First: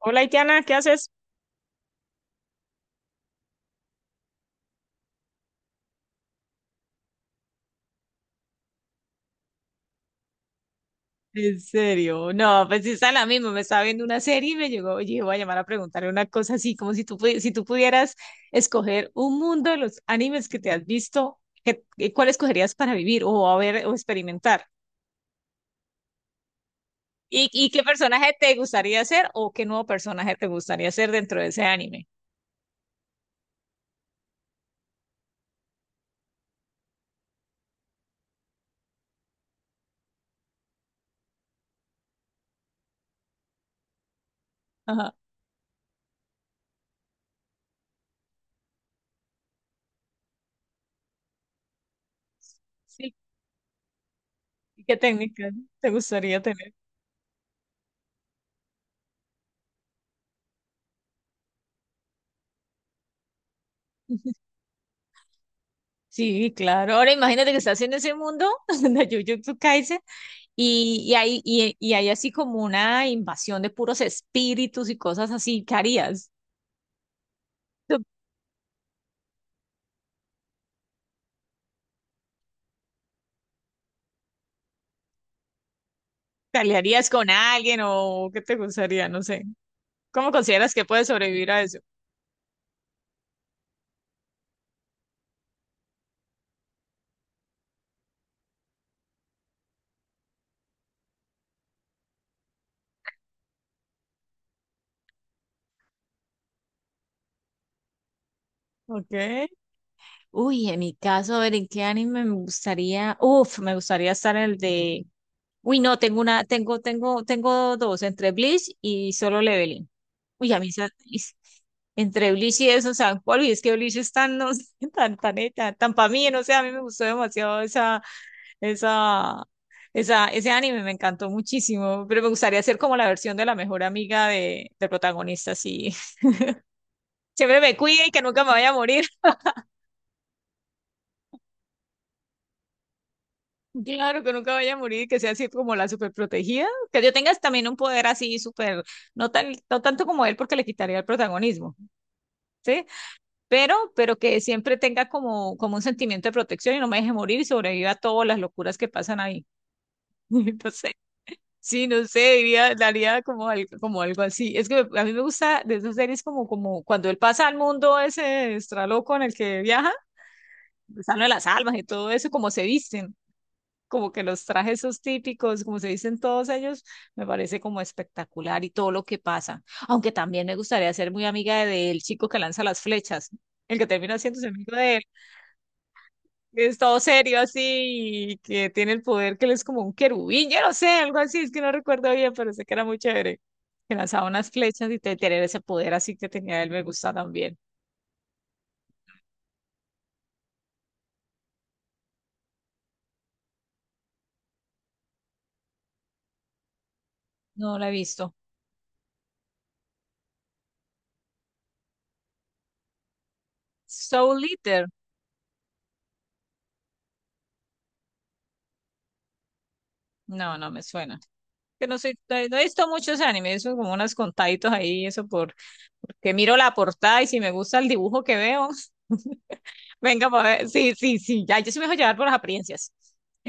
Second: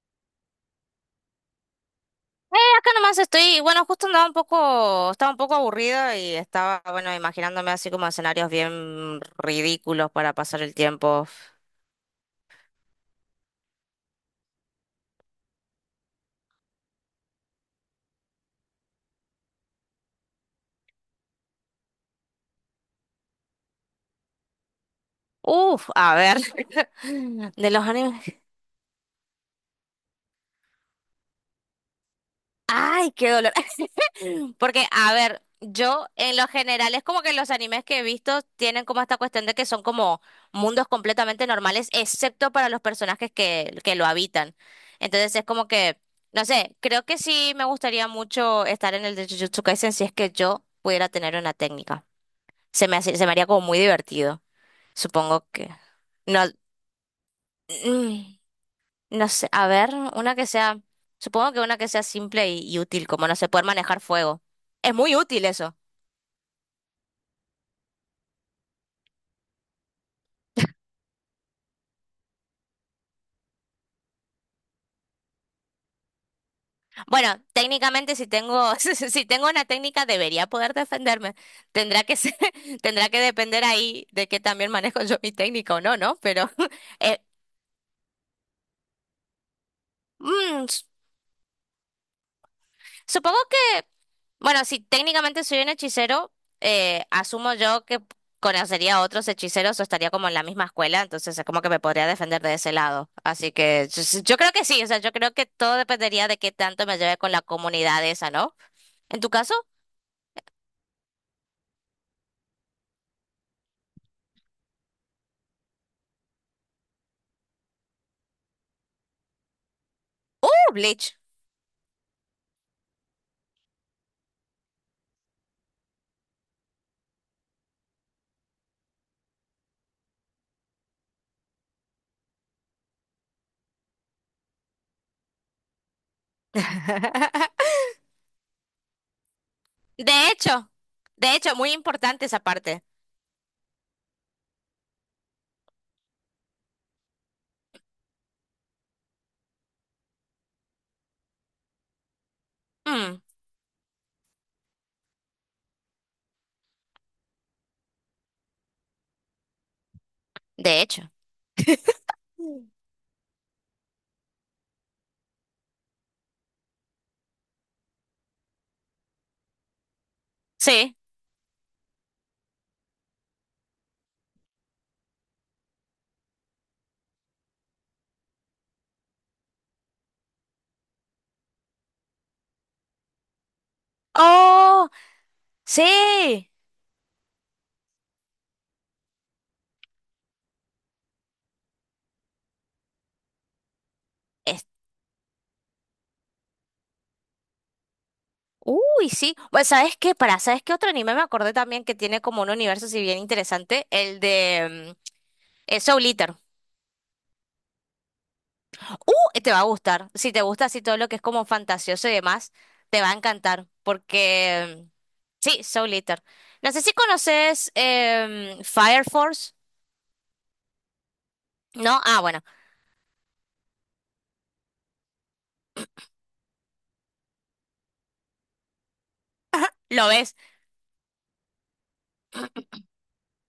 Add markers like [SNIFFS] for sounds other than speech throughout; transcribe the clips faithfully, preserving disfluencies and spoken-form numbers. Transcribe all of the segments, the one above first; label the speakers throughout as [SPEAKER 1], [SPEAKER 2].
[SPEAKER 1] Hola, Itiana, ¿qué haces?
[SPEAKER 2] Eh, acá nomás estoy, bueno, justo andaba un poco, estaba un poco aburrida y estaba, bueno, imaginándome así como escenarios bien ridículos para pasar el tiempo.
[SPEAKER 1] En serio, no, pues sí está la misma, me estaba viendo una serie y me llegó, oye, voy a llamar a preguntarle una cosa así, como si tú, pudi- si tú pudieras escoger un mundo de los animes que te has visto, ¿qué- qué- ¿cuál escogerías para vivir o a ver o experimentar?
[SPEAKER 2] Uf, a ver, [LAUGHS]
[SPEAKER 1] ¿Y, y
[SPEAKER 2] de
[SPEAKER 1] qué
[SPEAKER 2] los animes.
[SPEAKER 1] personaje te gustaría ser o qué nuevo personaje te gustaría ser dentro de ese anime?
[SPEAKER 2] Ay, qué dolor. Porque, a ver, yo en lo general es como que los animes que he visto tienen como esta cuestión de que son como mundos completamente normales, excepto para los personajes que, que lo habitan.
[SPEAKER 1] Ajá,
[SPEAKER 2] Entonces es como que, no sé, creo que sí me gustaría mucho estar en el de Jujutsu Kaisen si es que yo pudiera tener una técnica. Se me
[SPEAKER 1] sí,
[SPEAKER 2] hace- se me haría como muy divertido.
[SPEAKER 1] ¿y qué
[SPEAKER 2] Supongo
[SPEAKER 1] técnica
[SPEAKER 2] que...
[SPEAKER 1] te gustaría
[SPEAKER 2] No,
[SPEAKER 1] tener?
[SPEAKER 2] mm, no sé, a ver, una que sea... Supongo que una que sea simple y y útil, como no sé, poder manejar fuego. Es muy útil eso.
[SPEAKER 1] Sí, claro, ahora imagínate que estás en ese mundo [LAUGHS] de Jujutsu Kaisen. Y, y, hay, y, y hay así como una invasión de puros espíritus y cosas así. ¿Qué harías?
[SPEAKER 2] Bueno,
[SPEAKER 1] ¿Te
[SPEAKER 2] técnicamente si tengo, [LAUGHS] si tengo una técnica debería poder defenderme. Tendrá que ser- [LAUGHS] Tendrá que depender ahí de que también manejo yo mi técnica o no, ¿no? Pero [LAUGHS]
[SPEAKER 1] pelearías
[SPEAKER 2] eh,
[SPEAKER 1] con alguien o qué te gustaría? No sé. ¿Cómo
[SPEAKER 2] mm,
[SPEAKER 1] consideras que
[SPEAKER 2] s-
[SPEAKER 1] puedes sobrevivir a eso?
[SPEAKER 2] supongo que, bueno, si técnicamente soy un hechicero, eh, asumo yo que conocería a otros hechiceros o estaría como en la misma escuela, entonces es como que me podría defender de ese lado. Así que yo, yo creo que sí, o sea, yo creo que todo dependería de qué tanto me lleve con la comunidad esa, ¿no? En tu
[SPEAKER 1] Okay.
[SPEAKER 2] caso,
[SPEAKER 1] Uy, en mi caso, a ver, ¿en qué anime me gustaría? Uf, me gustaría estar en el de... Uy, no, tengo una, tengo, tengo, tengo dos, entre Bleach y Solo Leveling. Uy, a mí,
[SPEAKER 2] ¡uh,
[SPEAKER 1] esa-
[SPEAKER 2] Bleach!
[SPEAKER 1] es- entre Bleach y eso, o sea, cuál, y es que Bleach es tan, no sé, [LAUGHS] tan, tan, tan, tan para mí, no sé, a mí me gustó demasiado esa. Esa, esa, ese anime me encantó muchísimo, pero me gustaría ser como la versión de la mejor amiga de, del protagonista, sí. [LAUGHS] Siempre
[SPEAKER 2] [LAUGHS]
[SPEAKER 1] me cuide y que nunca me vaya a morir. [LAUGHS]
[SPEAKER 2] De hecho, de hecho, muy importante esa parte.
[SPEAKER 1] Claro, que nunca vaya a morir y que sea así como la super protegida. Que yo tenga también un poder así súper, no tan, no tanto como él porque le quitaría el protagonismo, ¿sí?
[SPEAKER 2] Mm,
[SPEAKER 1] Pero, pero que siempre tenga como, como un sentimiento de protección y no me deje morir y sobreviva a todas las locuras que pasan ahí. [LAUGHS]
[SPEAKER 2] de
[SPEAKER 1] Entonces,
[SPEAKER 2] hecho.
[SPEAKER 1] sí, no sé,
[SPEAKER 2] Mm.
[SPEAKER 1] diría, daría como algo, como algo así. Es que a mí me gusta de esas series como, como cuando él pasa al mundo ese extraloco en el que viaja,
[SPEAKER 2] Sí.
[SPEAKER 1] están de las almas y todo eso, como se visten, como que los trajes esos típicos, como se visten todos ellos, me parece como espectacular y todo lo que pasa. Aunque también me gustaría ser muy amiga del chico que lanza las flechas, el que termina siendo amigo
[SPEAKER 2] Oh,
[SPEAKER 1] de él
[SPEAKER 2] sí.
[SPEAKER 1] que es todo serio así y que tiene el poder que él es como un querubín, yo no sé, algo así, es que no recuerdo bien, pero sé que era muy chévere. Que lanzaba unas
[SPEAKER 2] Es-
[SPEAKER 1] flechas y te- tener ese poder así que tenía él me gusta también.
[SPEAKER 2] Uy, sí. Pues, ¿sabes qué? Para, ¿sabes qué otro anime me acordé también que tiene como un universo si bien interesante? El de mm, eh, Soul Eater.
[SPEAKER 1] No la he visto.
[SPEAKER 2] Uh, te va a gustar. Si te gusta así todo lo que es como fantasioso y demás, te va a encantar.
[SPEAKER 1] Soul
[SPEAKER 2] Porque,
[SPEAKER 1] Eater.
[SPEAKER 2] mm, sí, Soul Eater. No sé si conoces em, Fire Force.
[SPEAKER 1] No, no me suena. Que no
[SPEAKER 2] ¿No?
[SPEAKER 1] soy,
[SPEAKER 2] Ah,
[SPEAKER 1] no,
[SPEAKER 2] bueno.
[SPEAKER 1] no he visto muchos animes, son como unos contaditos ahí, eso por, porque miro la portada y si me gusta el dibujo que veo, [LAUGHS]
[SPEAKER 2] Lo
[SPEAKER 1] venga
[SPEAKER 2] ves.
[SPEAKER 1] para ver. Sí, sí, sí, ya, yo sí me dejo llevar por las apariencias.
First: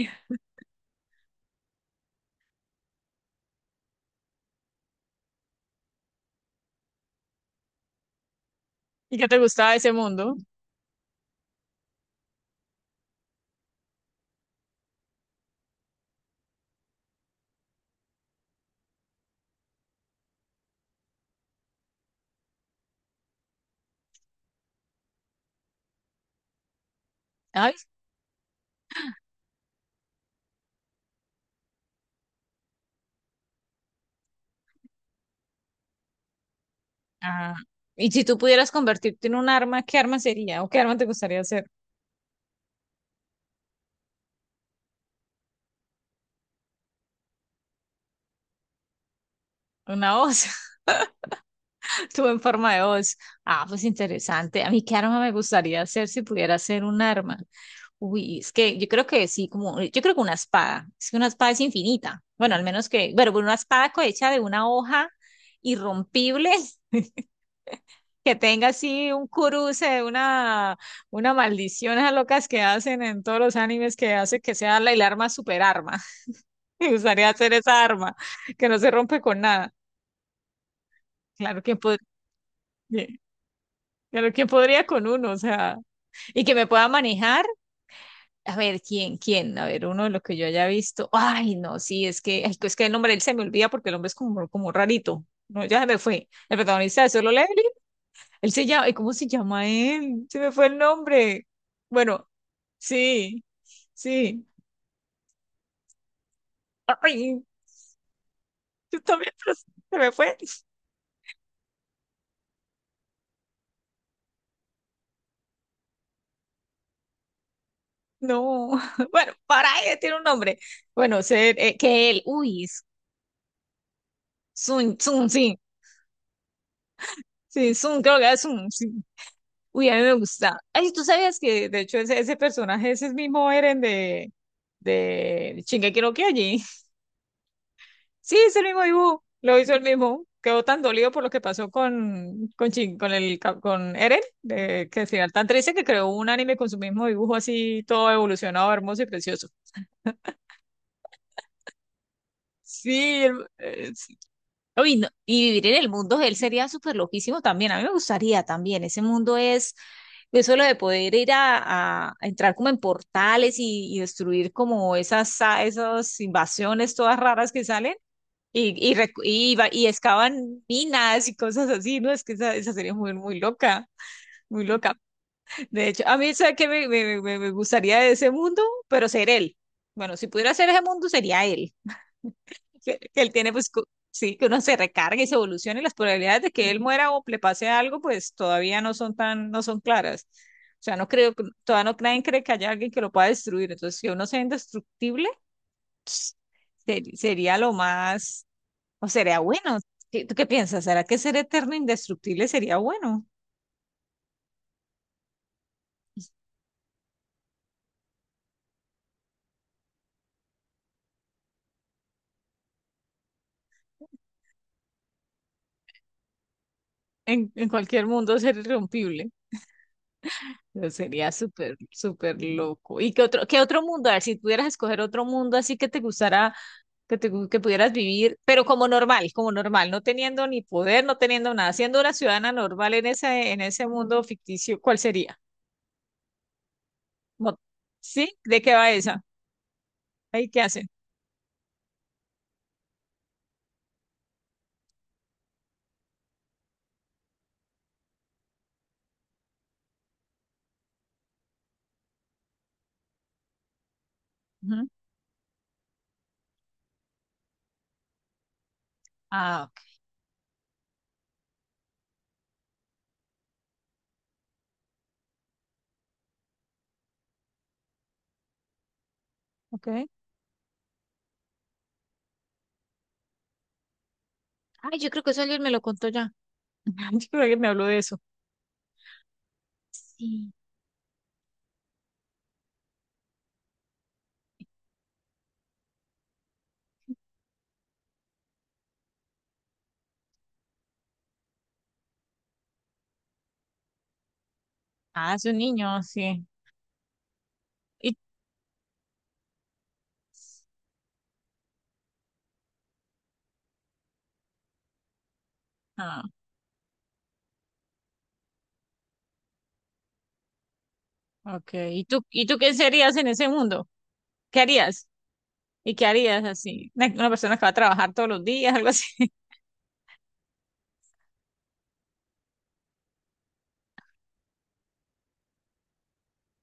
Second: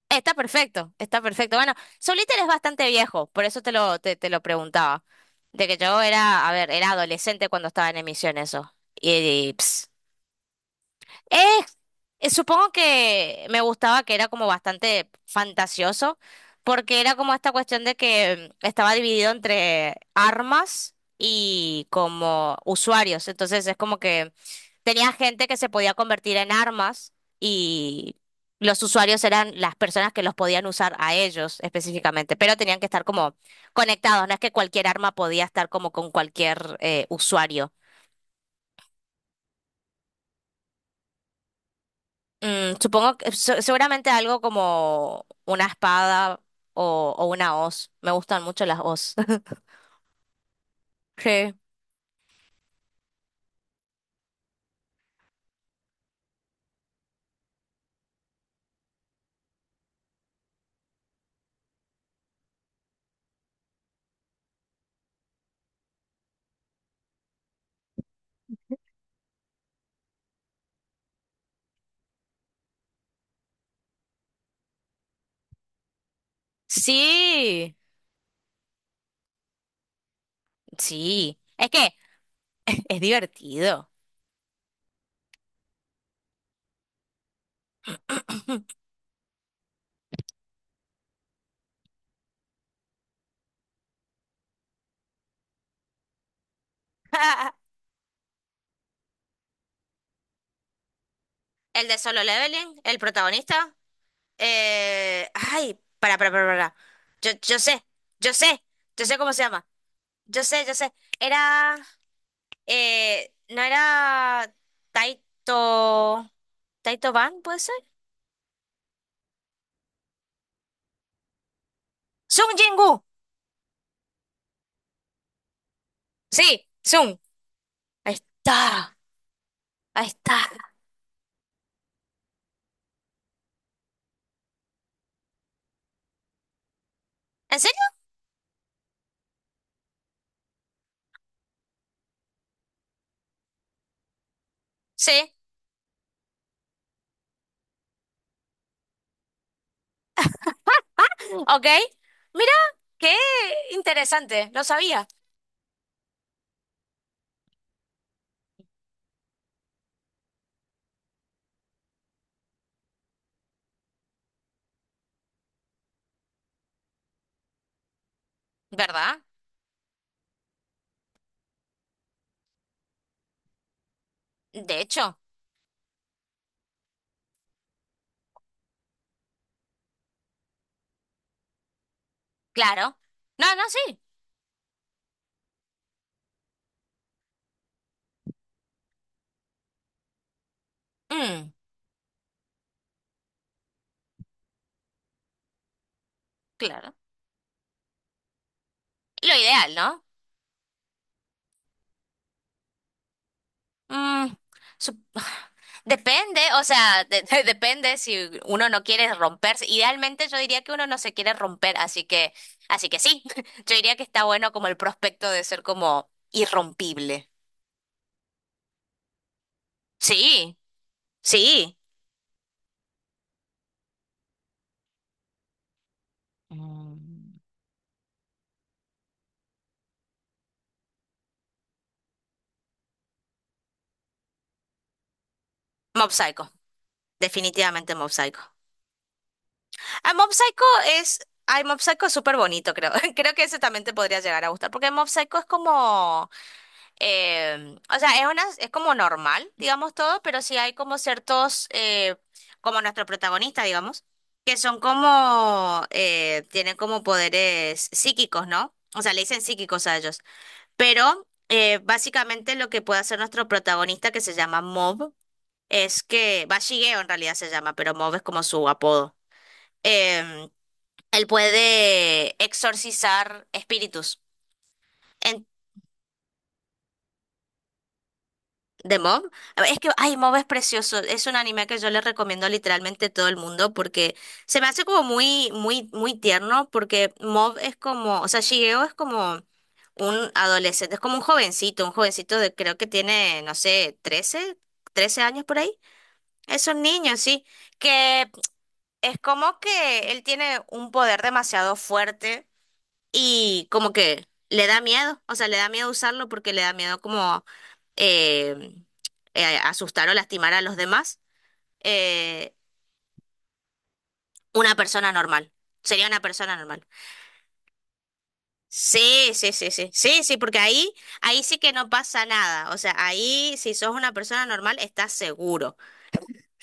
[SPEAKER 2] Está perfecto, está perfecto. Bueno, Soliter es bastante viejo, por eso te lo, te, te lo preguntaba. De que yo era, a ver, era adolescente cuando estaba en emisión eso. Y,
[SPEAKER 1] ¿Y qué te
[SPEAKER 2] y,
[SPEAKER 1] gustaba de
[SPEAKER 2] ps,
[SPEAKER 1] ese mundo?
[SPEAKER 2] eh, eh, Supongo que me gustaba que era como bastante fantasioso, porque era como esta cuestión de que mm, estaba dividido entre armas y como usuarios. Entonces es como que tenía gente que se podía convertir en armas y los usuarios eran las personas que los podían usar a ellos específicamente, pero tenían que estar como conectados. No es que cualquier arma podía estar como con cualquier eh,
[SPEAKER 1] Ah,
[SPEAKER 2] usuario.
[SPEAKER 1] y si tú pudieras convertirte en un arma, ¿qué arma sería? ¿O qué arma te gustaría ser?
[SPEAKER 2] Mm, supongo que se- seguramente algo como una espada o, o una hoz. Me gustan mucho las hoz. [LAUGHS]
[SPEAKER 1] Una voz,
[SPEAKER 2] Sí,
[SPEAKER 1] [LAUGHS] tú en forma de voz. Ah, pues interesante. A mí, ¿qué arma me gustaría ser si pudiera ser un arma? Uy, es que yo creo que sí, como, yo creo que una espada. Es que una espada es infinita. Bueno, al menos que, bueno, una espada co- hecha de una hoja irrompible [LAUGHS] que tenga así un cruce, una, una maldición a locas que hacen en todos los animes que hace que sea la, el arma super arma. [LAUGHS] Me gustaría hacer
[SPEAKER 2] sí,
[SPEAKER 1] esa arma que no se rompe con nada.
[SPEAKER 2] sí.
[SPEAKER 1] Claro,
[SPEAKER 2] Es
[SPEAKER 1] ¿quién
[SPEAKER 2] que
[SPEAKER 1] pod-
[SPEAKER 2] es
[SPEAKER 1] eh,
[SPEAKER 2] divertido.
[SPEAKER 1] claro, ¿quién podría con uno? O sea, y que me pueda manejar. A ver, ¿quién? ¿Quién? A ver, uno de los que yo haya visto. Ay, no, sí, es que, ay, es que el nombre de él se me olvida porque el hombre es como, como rarito. No, ya se me fue. El protagonista de Solo Leveling.
[SPEAKER 2] [LAUGHS]
[SPEAKER 1] Él se llama, ay, ¿cómo se llama él? Se me fue el nombre.
[SPEAKER 2] El de Solo
[SPEAKER 1] Bueno,
[SPEAKER 2] Leveling, el
[SPEAKER 1] sí,
[SPEAKER 2] protagonista.
[SPEAKER 1] sí.
[SPEAKER 2] eh, Ay, para, para, para, para. Yo,
[SPEAKER 1] Ay,
[SPEAKER 2] yo sé, yo sé,
[SPEAKER 1] yo
[SPEAKER 2] yo sé
[SPEAKER 1] también,
[SPEAKER 2] cómo se
[SPEAKER 1] [LAUGHS] pero
[SPEAKER 2] llama.
[SPEAKER 1] se me fue.
[SPEAKER 2] Yo sé, yo sé. Era, eh, no era Taito, Taito Ban, ¿puede ser?
[SPEAKER 1] No, [LAUGHS] bueno, para ella tiene un nombre. Bueno, ser, eh, que él,
[SPEAKER 2] Sung
[SPEAKER 1] uy, es
[SPEAKER 2] Jingu.
[SPEAKER 1] Sun, Sun, sí,
[SPEAKER 2] Sí,
[SPEAKER 1] sí, Sun,
[SPEAKER 2] ahí
[SPEAKER 1] creo que es Sun, sí.
[SPEAKER 2] está,
[SPEAKER 1] Uy, a mí
[SPEAKER 2] ahí
[SPEAKER 1] me
[SPEAKER 2] está.
[SPEAKER 1] gusta. Ay, ¿tú sabías que, de hecho, ese, ese personaje ese es el mismo Eren de, de Shingeki no Kyojin? [LAUGHS]
[SPEAKER 2] ¿En serio?
[SPEAKER 1] Sí, es el mismo dibujo, lo hizo el mismo. Quedó tan dolido por lo que pasó con, con, Shin- con, el, ca- con Eren, de, que al final
[SPEAKER 2] Sí,
[SPEAKER 1] tan triste que creó un anime con su mismo dibujo así, todo evolucionado, hermoso y precioso.
[SPEAKER 2] ok. Mira, qué
[SPEAKER 1] Sí, el- eh,
[SPEAKER 2] interesante, lo
[SPEAKER 1] uy, no,
[SPEAKER 2] sabía.
[SPEAKER 1] y vivir en el mundo de él sería súper loquísimo también. A mí me gustaría también. Ese mundo es, eso lo de poder ir a, a- entrar como en portales y, y destruir como esas, a- esas invasiones todas raras que salen y, y,
[SPEAKER 2] ¿Verdad?
[SPEAKER 1] recu- y, va- y excavan minas y cosas así, ¿no? Es que esa, esa sería muy, muy loca, muy
[SPEAKER 2] De
[SPEAKER 1] loca.
[SPEAKER 2] hecho,
[SPEAKER 1] De hecho, a mí, ¿sabes qué me, me, me, me gustaría de ese mundo? Pero ser él. Bueno, si pudiera ser ese mundo, sería él que,
[SPEAKER 2] claro.
[SPEAKER 1] que él tiene,
[SPEAKER 2] No, no,
[SPEAKER 1] pues co-
[SPEAKER 2] sí.
[SPEAKER 1] sí, que uno se recargue y se evolucione, y las probabilidades de que él muera o le pase algo, pues todavía no son tan, no son claras. O sea, no creo, que-
[SPEAKER 2] Mm,
[SPEAKER 1] todavía no, nadie cree que haya alguien que lo pueda destruir. Entonces, que uno sea indestructible
[SPEAKER 2] claro.
[SPEAKER 1] ser- sería lo más, o
[SPEAKER 2] Lo
[SPEAKER 1] sería
[SPEAKER 2] ideal,
[SPEAKER 1] bueno.
[SPEAKER 2] ¿no?
[SPEAKER 1] ¿Qué- ¿Tú qué piensas? ¿Será que ser eterno indestructible sería bueno?
[SPEAKER 2] Mm, sup- [SIGHS] Depende, o sea, de- de- depende si uno no quiere romperse. Idealmente yo diría que uno no se quiere romper, así que, así que sí. [LAUGHS] Yo diría que está bueno como el prospecto de ser como irrompible.
[SPEAKER 1] En, en cualquier mundo ser irrompible.
[SPEAKER 2] Sí,
[SPEAKER 1] Pero sería súper,
[SPEAKER 2] sí.
[SPEAKER 1] súper loco. ¿Y qué otro, qué otro mundo? A ver, si pudieras escoger otro mundo así que te gustara que, te-
[SPEAKER 2] Mm.
[SPEAKER 1] que pudieras vivir, pero como normal, como normal, no teniendo ni poder, no teniendo nada, siendo una ciudadana normal en ese, en ese mundo ficticio, ¿cuál sería?
[SPEAKER 2] Mob Psycho.
[SPEAKER 1] No-
[SPEAKER 2] Definitivamente Mob
[SPEAKER 1] ¿Sí?
[SPEAKER 2] Psycho.
[SPEAKER 1] ¿De qué va esa?
[SPEAKER 2] Ah, Mob
[SPEAKER 1] ¿Ahí qué
[SPEAKER 2] Psycho
[SPEAKER 1] hacen?
[SPEAKER 2] es. Ay, Mob Psycho es súper bonito, creo. [LAUGHS] Creo que ese también te podría llegar a gustar. Porque Mob Psycho es como. em, o sea, es una, es como normal, digamos todo, pero sí hay como ciertos. eh, como nuestro protagonista, digamos. Que son
[SPEAKER 1] Ujú.
[SPEAKER 2] como. eh, tienen como poderes psíquicos, ¿no? O sea, le dicen
[SPEAKER 1] Ah, ok.
[SPEAKER 2] psíquicos a ellos. Pero eh, básicamente lo que puede hacer nuestro protagonista, que se llama Mob, es que. Va, Shigeo en realidad se llama, pero Mob es como su apodo
[SPEAKER 1] Ok.
[SPEAKER 2] em, él puede exorcizar espíritus.
[SPEAKER 1] Ay, yo creo que eso
[SPEAKER 2] En,
[SPEAKER 1] alguien me lo contó ya. [LAUGHS] Yo creo que me habló de eso.
[SPEAKER 2] ¿de Mob? Es que, ay, Mob es
[SPEAKER 1] Sí.
[SPEAKER 2] precioso. Es un anime que yo le recomiendo literalmente a todo el mundo porque se me hace como muy, muy, muy tierno porque Mob es como, o sea, Shigeo es como un adolescente, es como un jovencito, un jovencito de creo que tiene, no sé, trece, trece
[SPEAKER 1] Ah,
[SPEAKER 2] años
[SPEAKER 1] es un
[SPEAKER 2] por ahí.
[SPEAKER 1] niño, sí.
[SPEAKER 2] Es un niño, sí,
[SPEAKER 1] Y,
[SPEAKER 2] que es como que él tiene un poder demasiado fuerte y como que le da miedo, o sea, le da miedo
[SPEAKER 1] ah,
[SPEAKER 2] usarlo porque le da miedo como eh, eh, asustar o lastimar a los demás.
[SPEAKER 1] ok. ¿Y tú, y
[SPEAKER 2] eh,
[SPEAKER 1] tú qué serías en ese mundo? ¿Qué
[SPEAKER 2] una
[SPEAKER 1] harías?
[SPEAKER 2] persona normal,
[SPEAKER 1] ¿Y qué
[SPEAKER 2] sería una
[SPEAKER 1] harías
[SPEAKER 2] persona normal.
[SPEAKER 1] así? Una, una persona que va a trabajar todos los días, [LAUGHS] algo así.
[SPEAKER 2] Sí, sí, sí, sí, sí, sí, porque ahí, ahí sí que no pasa nada, o sea, ahí si sos una persona normal estás seguro.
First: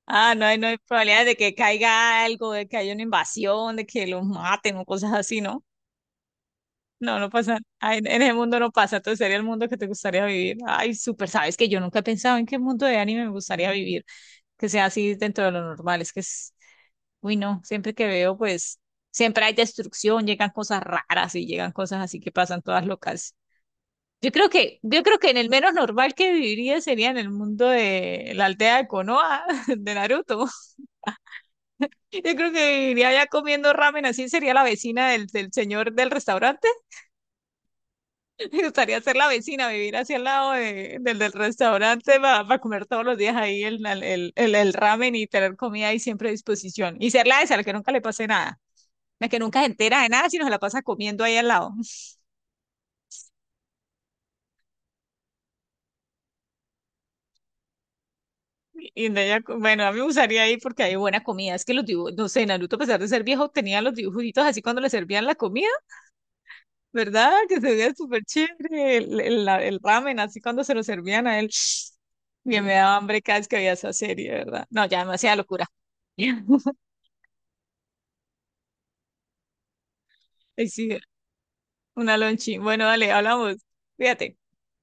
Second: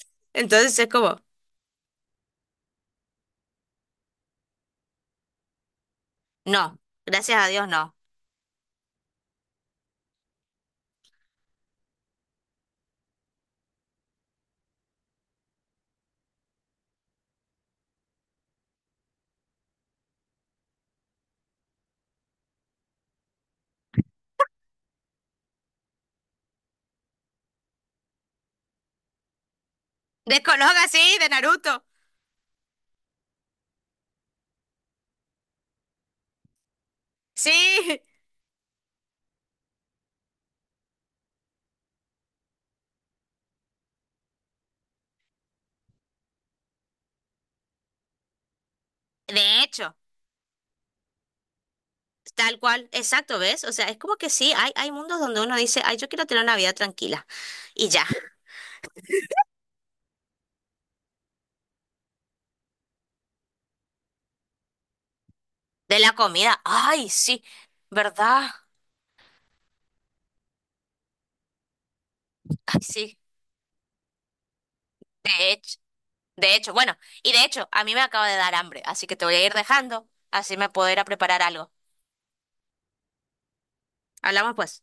[SPEAKER 1] Ah, no hay, no
[SPEAKER 2] Entonces
[SPEAKER 1] hay
[SPEAKER 2] es como,
[SPEAKER 1] probabilidad de que caiga algo, de que haya una invasión, de que los maten o cosas así, ¿no?
[SPEAKER 2] no,
[SPEAKER 1] No, no
[SPEAKER 2] gracias a
[SPEAKER 1] pasa.
[SPEAKER 2] Dios
[SPEAKER 1] Ah,
[SPEAKER 2] no.
[SPEAKER 1] en, en ese mundo no pasa. Entonces sería el mundo que te gustaría vivir. Ay, súper, sabes que yo nunca he pensado en qué mundo de anime me gustaría vivir, que sea así dentro de lo normal. Es que es, uy, no, siempre que veo, pues, siempre hay destrucción, llegan cosas raras y llegan cosas así que pasan todas locas. Yo creo que, yo creo que en el menos normal que viviría sería en el mundo de la aldea de Konoha, [LAUGHS] de
[SPEAKER 2] De
[SPEAKER 1] Naruto.
[SPEAKER 2] Konoha, sí, de Naruto,
[SPEAKER 1] Yo creo que iría ya comiendo ramen, así sería la vecina del, del señor del restaurante.
[SPEAKER 2] sí. [LAUGHS]
[SPEAKER 1] [LAUGHS] Me gustaría ser la vecina, vivir hacia el lado de- del, del restaurante para comer todos los días ahí el, el, el, el ramen y tener comida ahí siempre a disposición. Y ser la esa, a la que nunca le pase nada. La que nunca
[SPEAKER 2] De
[SPEAKER 1] se
[SPEAKER 2] hecho.
[SPEAKER 1] entera de nada, sino se la pasa comiendo ahí al lado. [LAUGHS]
[SPEAKER 2] Tal cual, exacto, ¿ves? O sea, es como que sí, hay, hay mundos donde uno dice, ay, yo quiero tener una vida tranquila. Y ya,
[SPEAKER 1] Y de ella, bueno, a mí me gustaría ahí porque hay buena comida. Es que los dibujos, no sé, Naruto, a pesar de ser viejo, tenía los dibujitos así cuando le servían la comida.
[SPEAKER 2] de la comida, ay,
[SPEAKER 1] ¿Verdad?
[SPEAKER 2] sí,
[SPEAKER 1] Que se veía súper
[SPEAKER 2] ¿verdad?
[SPEAKER 1] chévere el, el- la- el ramen, así cuando se lo servían a él. [SNIFFS] Bien, me
[SPEAKER 2] Ay,
[SPEAKER 1] daba
[SPEAKER 2] sí,
[SPEAKER 1] hambre cada vez que veía esa serie, ¿verdad? No, ya demasiada
[SPEAKER 2] de
[SPEAKER 1] locura.
[SPEAKER 2] hecho, de hecho,
[SPEAKER 1] [LAUGHS]
[SPEAKER 2] bueno, y de hecho, a mí me acaba de dar hambre, así que te voy a ir dejando, así
[SPEAKER 1] Ahí
[SPEAKER 2] me puedo
[SPEAKER 1] sí,
[SPEAKER 2] ir a preparar algo.
[SPEAKER 1] una lonchi. Bueno, dale, hablamos. Fíjate.
[SPEAKER 2] Hablamos pues.